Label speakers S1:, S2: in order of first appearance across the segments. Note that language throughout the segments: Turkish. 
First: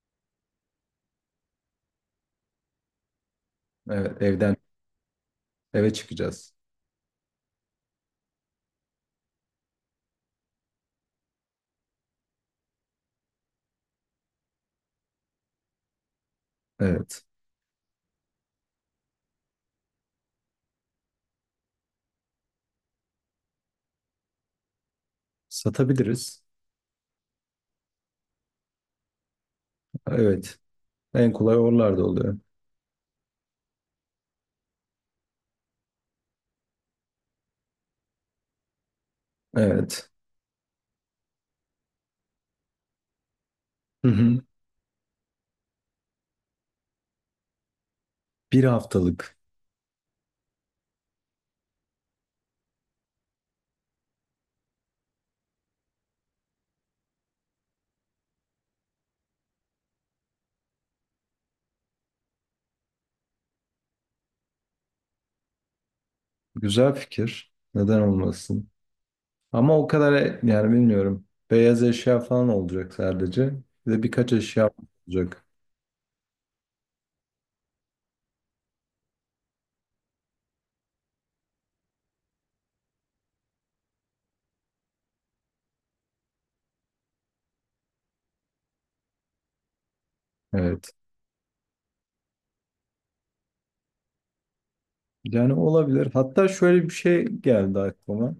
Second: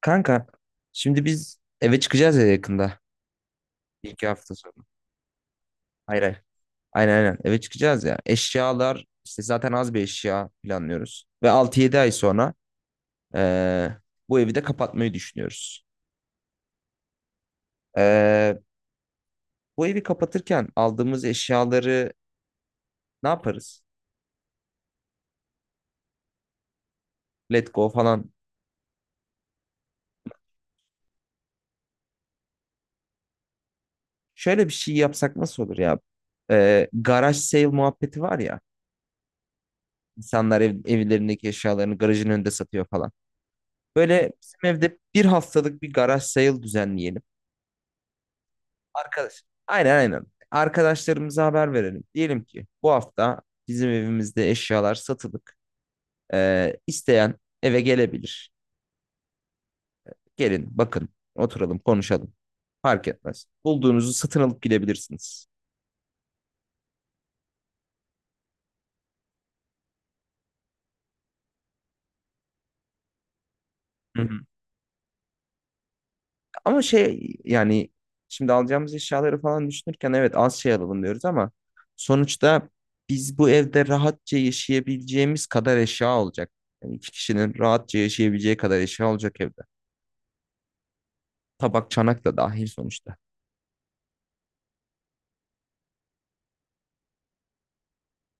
S1: Kanka şimdi biz eve çıkacağız ya yakında. Bir
S2: Evet,
S1: iki hafta
S2: evden
S1: sonra.
S2: eve
S1: Hayır hayır.
S2: çıkacağız.
S1: Aynen aynen eve çıkacağız ya. Eşyalar işte zaten az bir eşya planlıyoruz. Ve altı yedi ay sonra eee, bu evi de kapatmayı düşünüyoruz.
S2: Evet.
S1: Eee, bu evi kapatırken aldığımız eşyaları ne yaparız?
S2: Satabiliriz.
S1: Let go falan.
S2: Evet. En kolay oralarda oluyor.
S1: Şöyle bir şey yapsak nasıl olur ya? Garaj sale muhabbeti var ya.
S2: Evet.
S1: İnsanlar evlerindeki eşyalarını garajın önünde satıyor falan.
S2: Hı
S1: Böyle
S2: hı.
S1: bizim evde bir haftalık bir garaj sale düzenleyelim.
S2: Bir haftalık.
S1: Arkadaş. Aynen aynen. Arkadaşlarımıza haber verelim. Diyelim ki bu hafta bizim evimizde eşyalar satılık. İsteyen eve gelebilir. Gelin bakın oturalım konuşalım. Fark etmez. Bulduğunuzu satın alıp gidebilirsiniz.
S2: Güzel fikir. Neden olmasın? Ama o kadar yani bilmiyorum. Beyaz eşya falan olacak sadece. Bir de
S1: Hı hı.
S2: birkaç eşya olacak.
S1: Ama şey yani şimdi alacağımız eşyaları falan düşünürken evet az şey alalım diyoruz ama sonuçta biz bu evde rahatça yaşayabileceğimiz kadar eşya olacak. Yani iki kişinin rahatça yaşayabileceği kadar eşya olacak evde.
S2: Evet.
S1: Tabak çanak da dahil sonuçta.
S2: Yani olabilir. Hatta şöyle bir şey geldi aklıma.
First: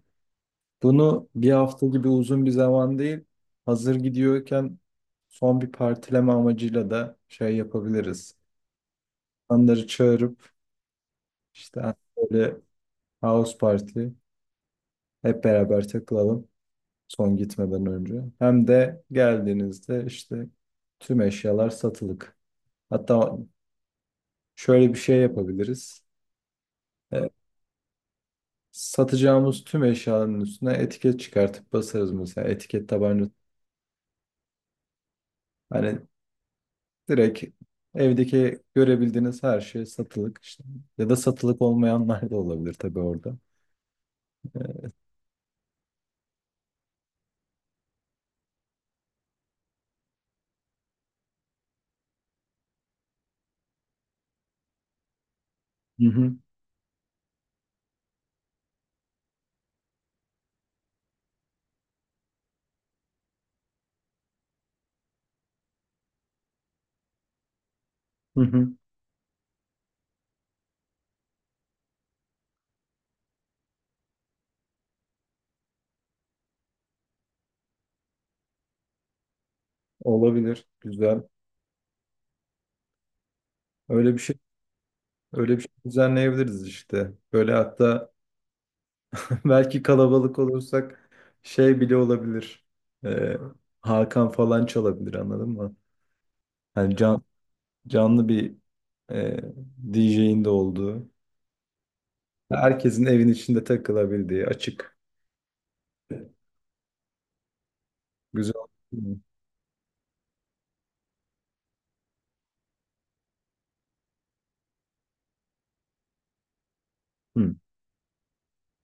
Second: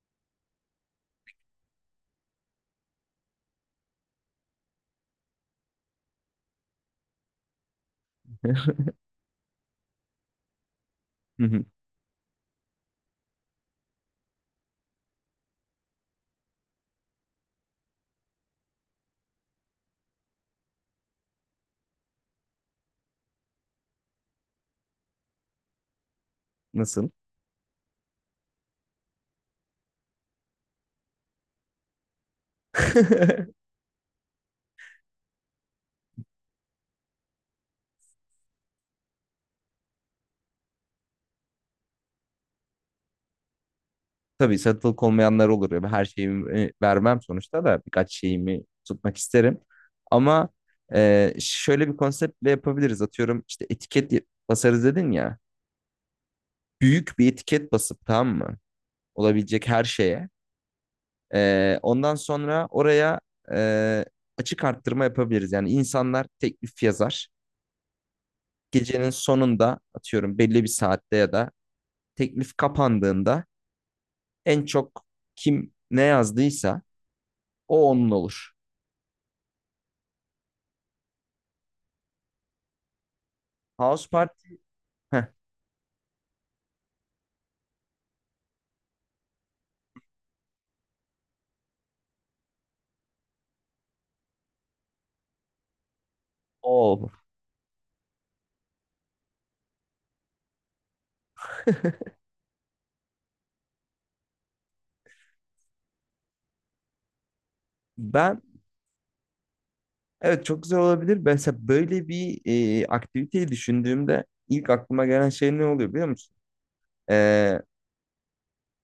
S2: Bunu bir hafta gibi uzun bir zaman değil. Hazır gidiyorken son bir partileme amacıyla da şey yapabiliriz, insanları çağırıp
S1: Hı hı.
S2: işte böyle house party hep beraber takılalım son gitmeden önce. Hem de geldiğinizde işte tüm eşyalar satılık. Hatta şöyle bir şey yapabiliriz.
S1: Nasıl?
S2: E, satacağımız tüm eşyaların üstüne etiket çıkartıp basarız mesela etiket tabanca. Hani direkt evdeki görebildiğiniz her şey satılık işte. Ya da satılık olmayanlar da olabilir tabii orada.
S1: Tabii satılık olmayanlar olur ya. Her şeyimi vermem sonuçta da birkaç şeyimi tutmak isterim. Ama şöyle bir konseptle yapabiliriz. Atıyorum işte etiket basarız dedin ya.
S2: Hı hı,
S1: Büyük bir etiket basıp tamam mı? Olabilecek her şeye. Ondan sonra oraya e, açık arttırma yapabiliriz. Yani insanlar teklif yazar.
S2: hı hı.
S1: Gecenin sonunda atıyorum belli bir saatte ya da teklif kapandığında en çok kim ne yazdıysa o onun olur.
S2: Olabilir. Güzel.
S1: House
S2: Öyle bir şey
S1: Party heh,
S2: Öyle bir şey düzenleyebiliriz işte. Böyle hatta belki kalabalık olursak şey bile olabilir. Ee, Hakan falan çalabilir anladın mı?
S1: o
S2: Hani
S1: olur.
S2: canlı bir e, DJ'in de olduğu. Herkesin evin içinde takılabildiği açık.
S1: Ben
S2: Güzel.
S1: evet çok güzel olabilir. Mesela böyle bir aktiviteyi düşündüğümde ilk aklıma gelen şey ne oluyor biliyor musun?
S2: Hı.
S1: Ee,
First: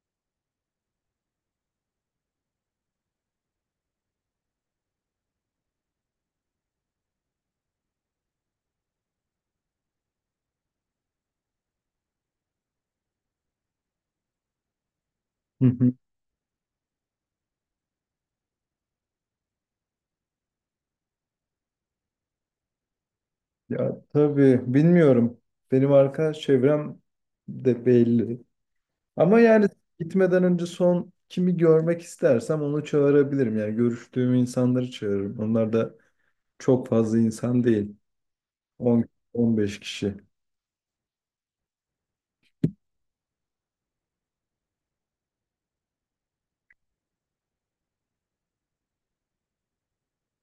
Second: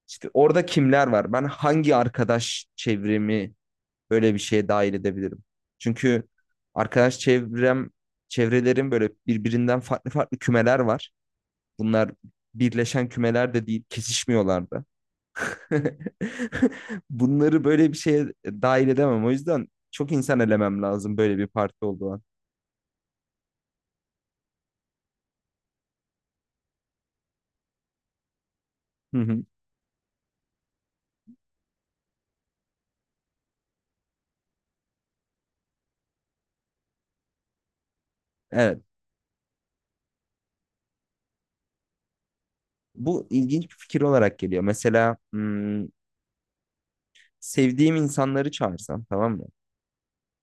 S1: işte orada kimler var? Ben hangi arkadaş çevremi böyle bir şeye dahil edebilirim? Çünkü arkadaş çevrelerin böyle birbirinden farklı farklı kümeler var. Bunlar birleşen kümeler de değil, kesişmiyorlar da.
S2: Hı hı.
S1: Bunları böyle bir şeye dahil edemem. O yüzden çok insan elemem lazım böyle bir parti olduğu an.
S2: Ya tabii bilmiyorum. Benim arkadaş çevrem de belli.
S1: Hı
S2: Ama
S1: hı.
S2: yani gitmeden önce son kimi görmek istersem onu çağırabilirim. Yani görüştüğüm insanları çağırırım. Onlar da çok fazla insan değil.
S1: Evet.
S2: 10 15 kişi.
S1: Bu ilginç bir fikir olarak geliyor. Mesela sevdiğim insanları çağırsam tamam mı?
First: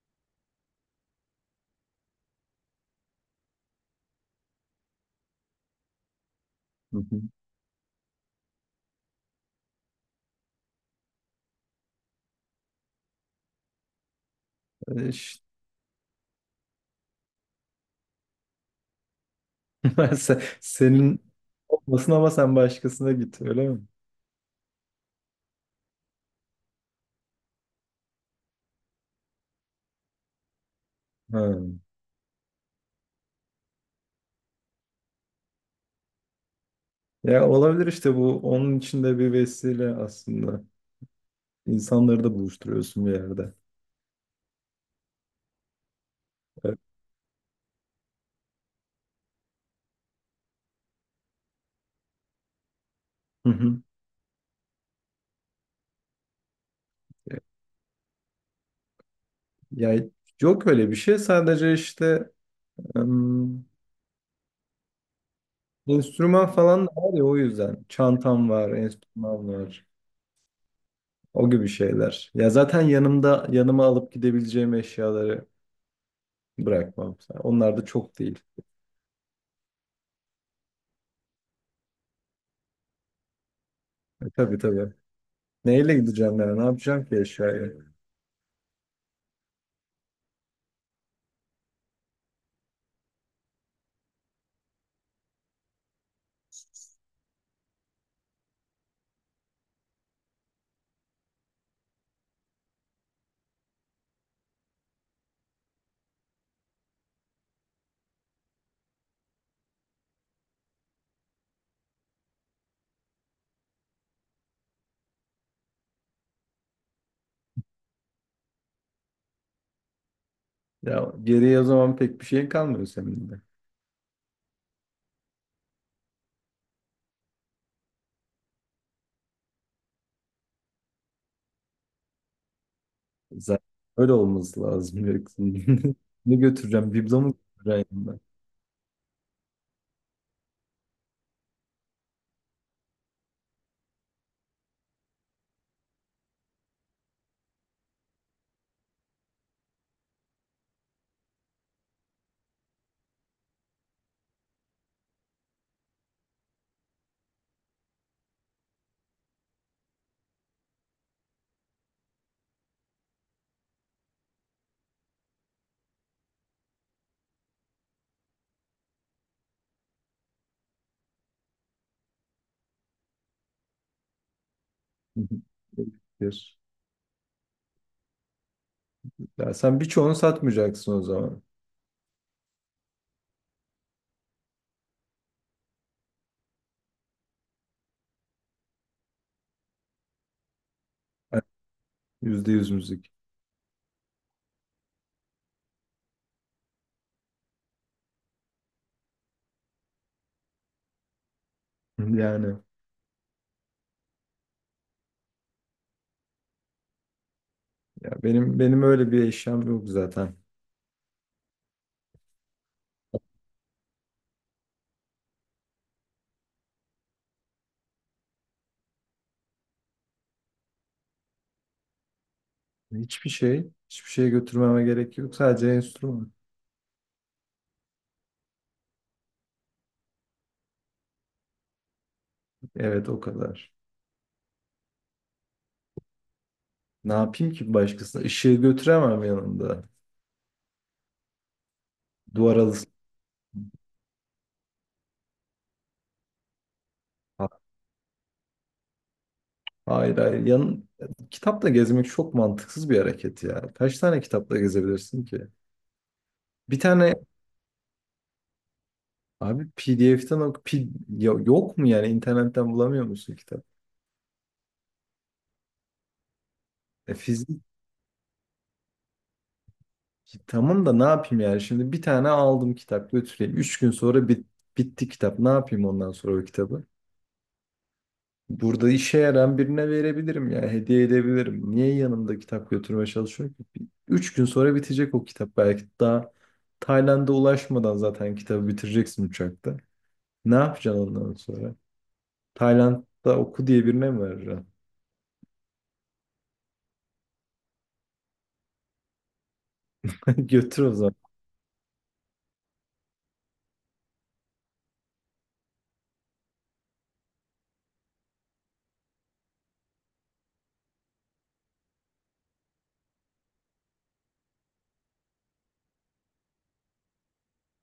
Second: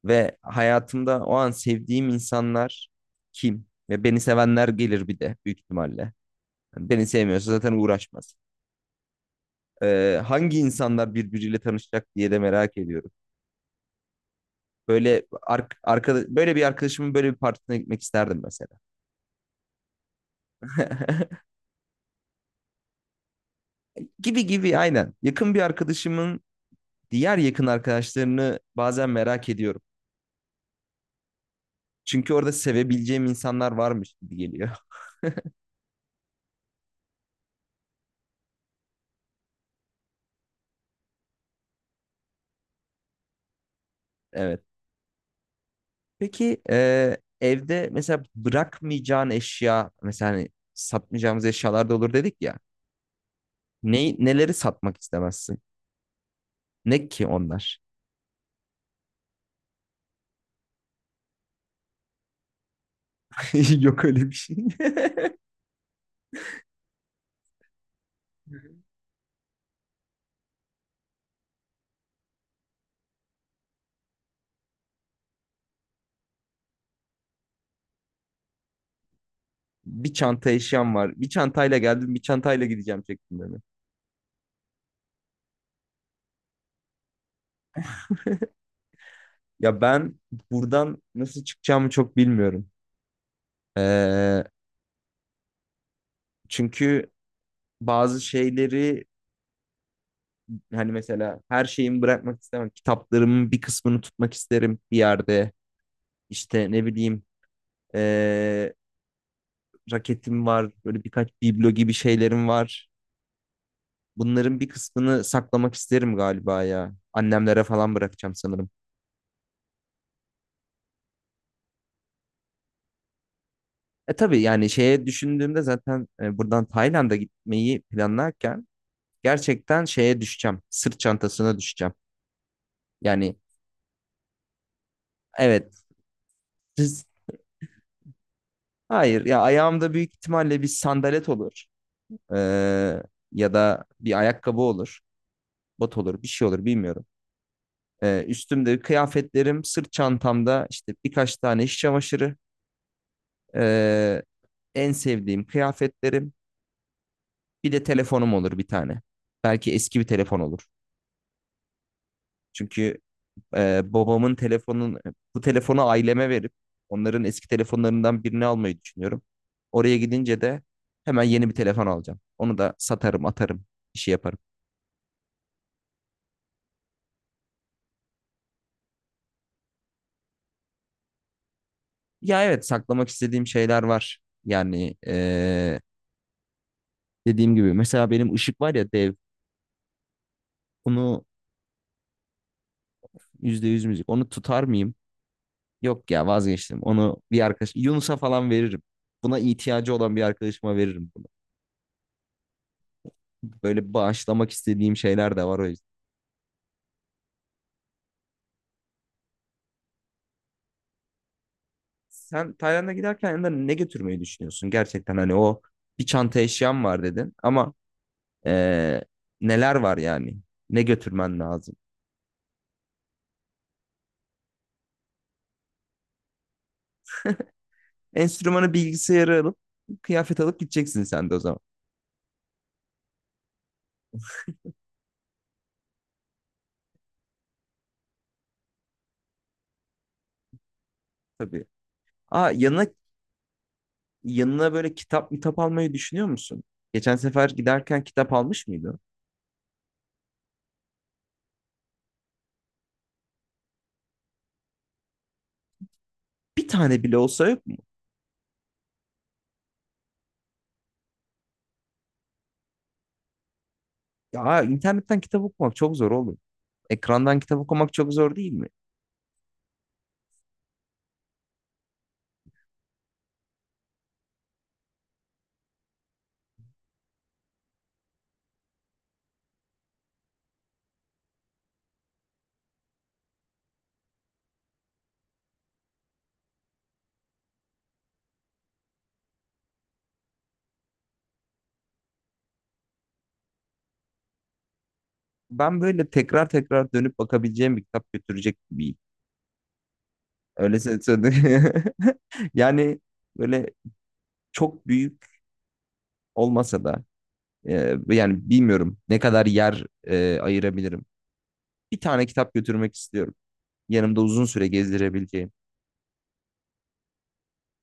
S1: Ve hayatımda o an sevdiğim insanlar kim? Ve beni sevenler gelir bir de büyük ihtimalle. Yani
S2: Hı
S1: beni
S2: hı.
S1: sevmiyorsa zaten uğraşmaz. Hangi insanlar birbiriyle tanışacak diye de merak ediyorum.
S2: Yani
S1: Böyle
S2: işte
S1: böyle bir arkadaşımın böyle bir partisine gitmek isterdim mesela.
S2: ben senin olmasın ama sen başkasına git öyle mi?
S1: Gibi gibi aynen. Yakın bir arkadaşımın diğer yakın arkadaşlarını bazen merak ediyorum.
S2: Ha.
S1: Çünkü orada sevebileceğim insanlar varmış gibi geliyor.
S2: Ya olabilir işte bu onun için de bir vesile aslında. İnsanları da buluşturuyorsun bir yerde.
S1: Evet. Peki
S2: Evet.
S1: evde mesela bırakmayacağın eşya mesela hani satmayacağımız eşyalar da olur dedik ya.
S2: Hı hı.
S1: Neleri satmak istemezsin? Ne ki onlar?
S2: Ya yok öyle bir şey sadece işte
S1: Yok öyle bir şey.
S2: enstrüman falan da var ya o yüzden. Çantam var, enstrüman var. O gibi şeyler. Ya zaten yanımda yanıma alıp gidebileceğim eşyaları bırakmam. Onlar da çok değil.
S1: Bir çanta eşyam var. Bir çantayla geldim, bir çantayla gideceğim şeklinde mi?
S2: Tabii tabii. Neyle gideceğim yani? Ne yapacağım ki eşyayı?
S1: Ya ben buradan nasıl çıkacağımı çok bilmiyorum. Ee, çünkü bazı şeyleri hani mesela her şeyimi bırakmak istemem. Kitaplarımın bir kısmını tutmak isterim bir yerde. İşte ne bileyim eee, raketim var. Böyle birkaç biblo gibi şeylerim var. Bunların bir kısmını saklamak isterim galiba ya. Annemlere falan bırakacağım sanırım.
S2: Ya geriye o zaman pek bir şey kalmıyor senin de.
S1: E tabii yani şeye düşündüğümde zaten buradan Tayland'a gitmeyi planlarken gerçekten şeye düşeceğim. Sırt çantasına düşeceğim. Yani
S2: Zaten öyle olması lazım. Yoksa
S1: evet.
S2: ne götüreceğim?
S1: siz-
S2: Biblo mu götüreceğim yanımda?
S1: Hayır ya ayağımda büyük ihtimalle bir sandalet olur. Ee, ya da bir ayakkabı olur, bot olur, bir şey olur bilmiyorum. Üstümde kıyafetlerim, sırt çantamda işte birkaç tane iş çamaşırı, ee, en sevdiğim kıyafetlerim, bir de telefonum olur bir tane. Belki eski bir telefon olur. Çünkü babamın telefonun bu telefonu aileme verip onların eski telefonlarından birini almayı düşünüyorum. Oraya gidince de hemen yeni bir telefon alacağım. Onu da satarım, atarım, bir şey yaparım.
S2: Ya sen birçoğunu satmayacaksın o zaman.
S1: Ya evet saklamak istediğim şeyler var. Yani dediğim gibi mesela benim ışık var ya dev. Onu
S2: Yani yüzde yüz müzik.
S1: %100 müzik. Onu tutar mıyım? Yok ya vazgeçtim. Onu bir arkadaş Yunus'a falan veririm. Buna ihtiyacı olan bir arkadaşıma veririm bunu.
S2: Yani.
S1: Böyle bağışlamak istediğim şeyler de var o yüzden.
S2: Ya benim öyle bir eşyam yok zaten.
S1: Sen Tayland'a giderken yanında ne götürmeyi düşünüyorsun? Gerçekten hani o bir çanta eşyam var dedin ama eee, neler var yani? Ne götürmen lazım?
S2: Hiçbir şey, hiçbir şey götürmeme gerek yok. Sadece enstrüman.
S1: Enstrümanı bilgisayarı alıp kıyafet alıp gideceksin sen de o zaman.
S2: Evet, o kadar. Ne yapayım ki başkasına? Işığı götüremem yanımda.
S1: Tabii. Aa
S2: Duvar alısı.
S1: yanına böyle kitap kitap almayı düşünüyor musun? Geçen sefer
S2: Ha-
S1: giderken kitap almış mıydı?
S2: Hayır hayır. Kitapla gezmek çok mantıksız bir hareket ya. Kaç tane kitapla gezebilirsin ki?
S1: Bir
S2: Bir
S1: tane
S2: tane
S1: bile olsa yok mu?
S2: abi PDF'den yok mu yani internetten bulamıyor musun kitap?
S1: Ya internetten kitap okumak çok zor oğlum.
S2: E,
S1: Ekrandan kitap
S2: fizik
S1: okumak çok zor değil mi?
S2: Ki Tamam da ne yapayım yani? Şimdi bir tane aldım kitap götüreyim. Üç gün sonra bitti kitap. Ne yapayım ondan sonra o kitabı? Burada işe yarayan birine verebilirim yani hediye edebilirim. Niye yanımda kitap götürmeye çalışıyorum ki? Üç gün sonra bitecek o kitap belki daha Tayland'a ulaşmadan zaten kitabı bitireceksin uçakta. Ne yapacaksın ondan sonra? Tayland'da oku diye birine mi vereceksin?
S1: Ben böyle tekrar tekrar dönüp bakabileceğim bir kitap götürecek bir. Öyle
S2: Götür o
S1: sö-
S2: zaman.
S1: Yani böyle çok büyük olmasa da yani bilmiyorum ne kadar yer ayırabilirim. Bir tane kitap götürmek istiyorum. Yanımda uzun süre gezdirebileceğim.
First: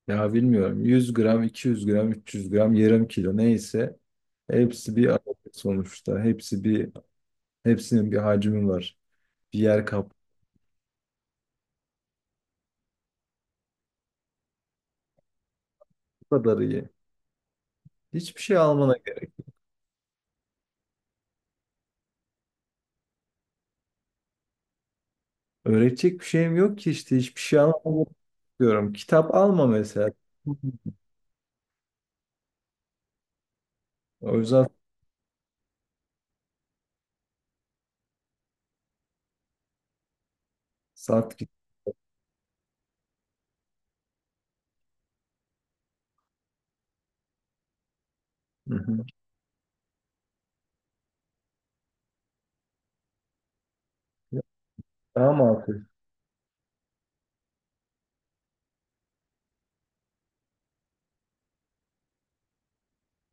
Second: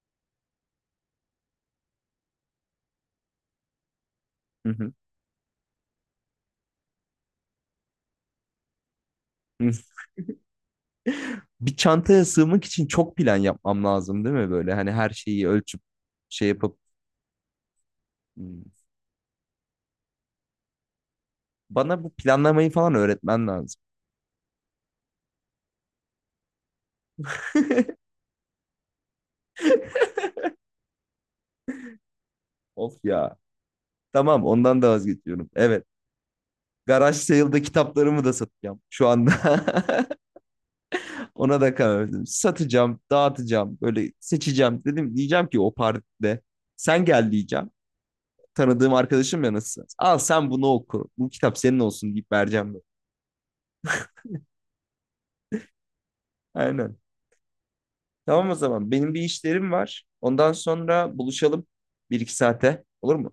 S2: Ya bilmiyorum 100 gram, 200 gram, 300 gram, yarım kilo neyse
S1: Hı
S2: hepsi bir adet sonuçta. Hepsinin bir hacmi var. Bir
S1: hı.
S2: yer kap
S1: Bir çantaya sığmak için çok plan yapmam lazım değil mi böyle? Hani her şeyi ölçüp
S2: Bu
S1: şey
S2: kadar
S1: yapıp
S2: iyi. Hiçbir şey
S1: Hmm.
S2: almana gerek.
S1: Bana bu planlamayı falan öğretmen lazım.
S2: Öğretecek bir şeyim yok ki işte hiçbir şey almamı diyorum. Kitap alma mesela.
S1: Of ya.
S2: O
S1: Tamam
S2: yüzden
S1: ondan da vazgeçiyorum. Evet. Garaj sale'da kitaplarımı da satacağım şu anda.
S2: sat git.
S1: Ona da karar verdim. Satacağım, dağıtacağım, böyle seçeceğim. Diyeceğim ki o partide sen gel diyeceğim.
S2: Hı
S1: Tanıdığım
S2: hı.
S1: arkadaşım ya nasıl? Al sen bunu oku. Bu kitap senin olsun deyip vereceğim. Böyle.
S2: Daha mı altı?
S1: Aynen. Tamam o zaman. Benim bir işlerim var. Ondan sonra buluşalım bir iki saate. Olur mu?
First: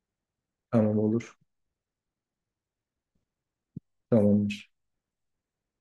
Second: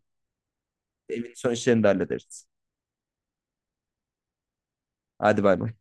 S2: Tamam
S1: Evin
S2: olur.
S1: son işlerini de hallederiz.
S2: Tamamdır.
S1: Hadi bay bay.